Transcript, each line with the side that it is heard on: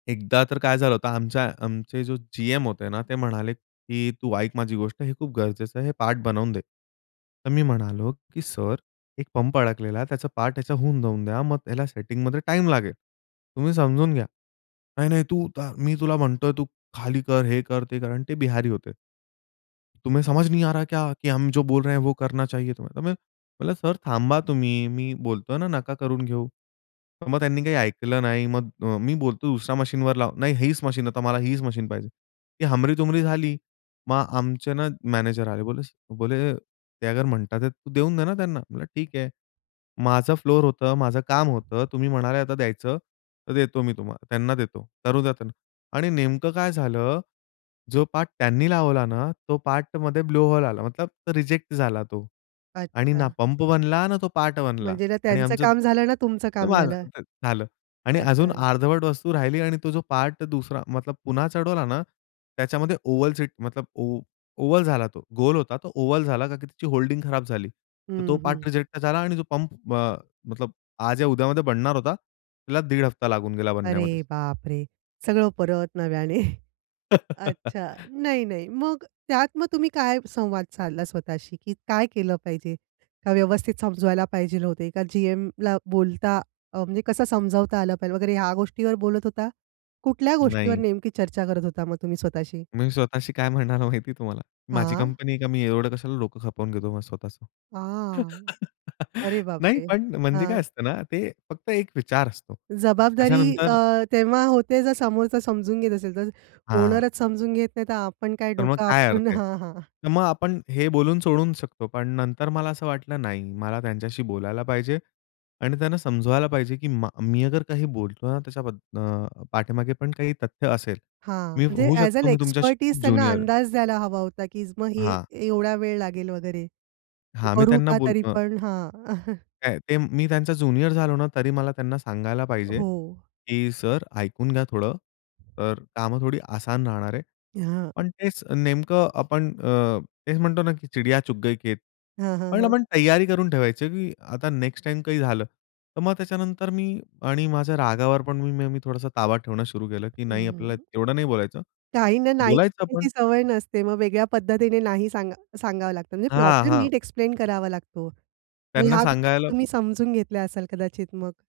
left: एकदा तर काय झालं होतं आमच्या आमचे जो जीएम होते ना ते म्हणाले, की "तू ऐक माझी गोष्ट हे खूप गरजेचं आहे हे पार्ट बनवून दे." तर मी म्हणालो, "की सर एक पंप अडकलेला आहे, त्याचा पार्ट ह्याचा होऊन जाऊन द्या, मग त्याला सेटिंगमध्ये टाईम लागेल, तुम्ही समजून घ्या." "नाही, नाही तू ता मी तुला म्हणतोय, "तू खाली कर, हे कर, ते कर."आणि ते बिहारी होते. तुम्हे समझ नहीं आ रहा क्या की हम जो बोल रहे है, वो करना चाहिए तुम्हे. म्हणलं, "सर थांबा तुम्ही मी बोलतोय ना नका करून घेऊ." मग त्यांनी काही ऐकलं नाही मग अ, मी बोलतो, "दुसरा मशीनवर लाव." "नाही हीच मशीन, आता मला हीच मशीन पाहिजे." ही हमरी-तुमरी झाली. मग आमचे ना मॅनेजर आले. बोले स बोले "ते अगर म्हणतात, तू देऊन दे ना त्यांना." म्हणलं, "ठीक आहे." "माझं फ्लोर होतं, माझं काम होतं, तुम्ही म्हणाले आता द्यायचं तर देतो मी तुम्हाला त्यांना देतो करू द्या त्यांना." आणि नेमकं काय झालं, जो पार्ट त्यांनी लावला ना, तो पार्टमध्ये ब्लो होल आला, मतलब तो रिजेक्ट झाला तो आणि ना
right: अच्छा.
left: पंप बनला, ना तो पार्ट बनला
right: म्हणजे ना
left: आणि
right: त्यांचं
left: आमचं
right: काम झालं ना, तुमचं
left: जे
right: काम
left: माझ
right: झालं.
left: ते झालं आणि
right: अच्छा
left: अजून
right: [unintelligible]
left: अर्धवट वस्तू राहिली आणि तो जो पार्ट दुसरा, मतलब पुन्हा चढवला ना, त्याच्यामध्ये ओव्हल सीट मतलब ओ ओव्हल झाला तो. गोल होता तो ओव्हल झाला कारण की त्याची होल्डिंग खराब झाली. तर
right: हं,
left: तो
right: हं.
left: पार्ट रिजेक्ट झाला आणि जो पंप अ, मतलब आज या उद्यामध्ये बनणार होता, तिला 1.5 हफ्ता लागून गेला
right: अरे
left: बनण्यामध्ये.
right: बापरे! सगळं परत नव्याने. अच्छा, नाही, नाही. मग त्यात मग तुम्ही काय संवाद साधला स्वतःशी, की काय केलं पाहिजे, का व्यवस्थित समजवायला पाहिजे होते, का जीएमला बोलता अ, म्हणजे कसं समजावता आलं पाहिजे वगैरे ह्या गोष्टीवर बोलत होता. कुठल्या गोष्टीवर
left: नाही.
right: नेमकी चर्चा करत होता मग तुम्ही स्वतःशी?
left: मी स्वतःशी काय म्हणालो माहिती तुम्हाला? "माझी
right: हां.
left: कंपनी आहे का मी एवढं कशाला डोकं खपवून घेतो मग स्वतःचं?"
right: आह! अरे
left: नाही
right: बापरे!
left: पण म्हणजे
right: हां.
left: काय असतं ना, ते फक्त एक विचार असतो.
right: जबाबदारी
left: त्याच्यानंतर
right: अ, तेव्हा होते जर समोरचा समजून घेत असेल तर.
left: हां.
right: ओनरचं समजून घेत नाही तर आपण काय
left: तर मग
right: डोक
left: काय अर्थ
right: आपटून
left: आहे.
right: हां, हां.
left: तर मग आपण हे बोलून सोडू शकतो. पण नंतर मला असं वाटलं नाही, मला त्यांच्याशी बोलायला पाहिजे आणि त्यांना समजवायला पाहिजे की मा मी अगर काही बोलतो ना त्याच्याबद्द अ, पाठीमागे पण काही तथ्य असेल.
right: हां,
left: मी
right: म्हणजे
left: होऊ
right: अ‍ॅज अ‍ॅन
left: शकतो मी तुमच्याशी खूप
right: एक्स्पर्टीज त्यांना
left: ज्युनियर आहे.
right: अंदाज द्यायला हवा होता, की मग हे
left: हां.
right: एवढा वेळ लागेल वगैरे.
left: हां, मी
right: करू
left: त्यांना
right: का
left: बोल
right: तरी
left: अ
right: पण हां.
left: काय ते मी त्यांचा ज्युनियर झालो ना, तरी मला त्यांना सांगायला पाहिजे,
right: हो.
left: की "सर ऐकून घ्या थोडं, तर कामं थोडी आसान राहणार आहे."
right: हां.
left: पण तेच नेमकं आपण अ, तेच म्हणतो ना की "चिडिया चुग गई खेत."
right: हां, हां,
left: पण
right: हां.
left: आपण तयारी करून ठेवायची की आता नेक्स्ट टाईम काही झालं, तर मग त्याच्यानंतर मी आणि माझ्या रागावर पण मग मी थोडासा ताबा ठेवणं सुरू केलं, की नाही
right: हं,
left: आपल्याला
right: हं.
left: तेवढं नाही बोलायचं.
right: काहींना नाही
left: बोलायचं पण
right: ऐकायची सवय नसते. मग वेगळ्या पद्धतीने नाही सांगा सांगावं लागतं, म्हणजे
left: हां,
right: प्रॉब्लेम
left: हां.
right: नीट एक्सप्लेन करावा लागतो. मग
left: त्यांना
right: ह्या गोष्टी
left: सांगायला
right: तुम्ही समजून घेतल्या असाल कदाचित मग?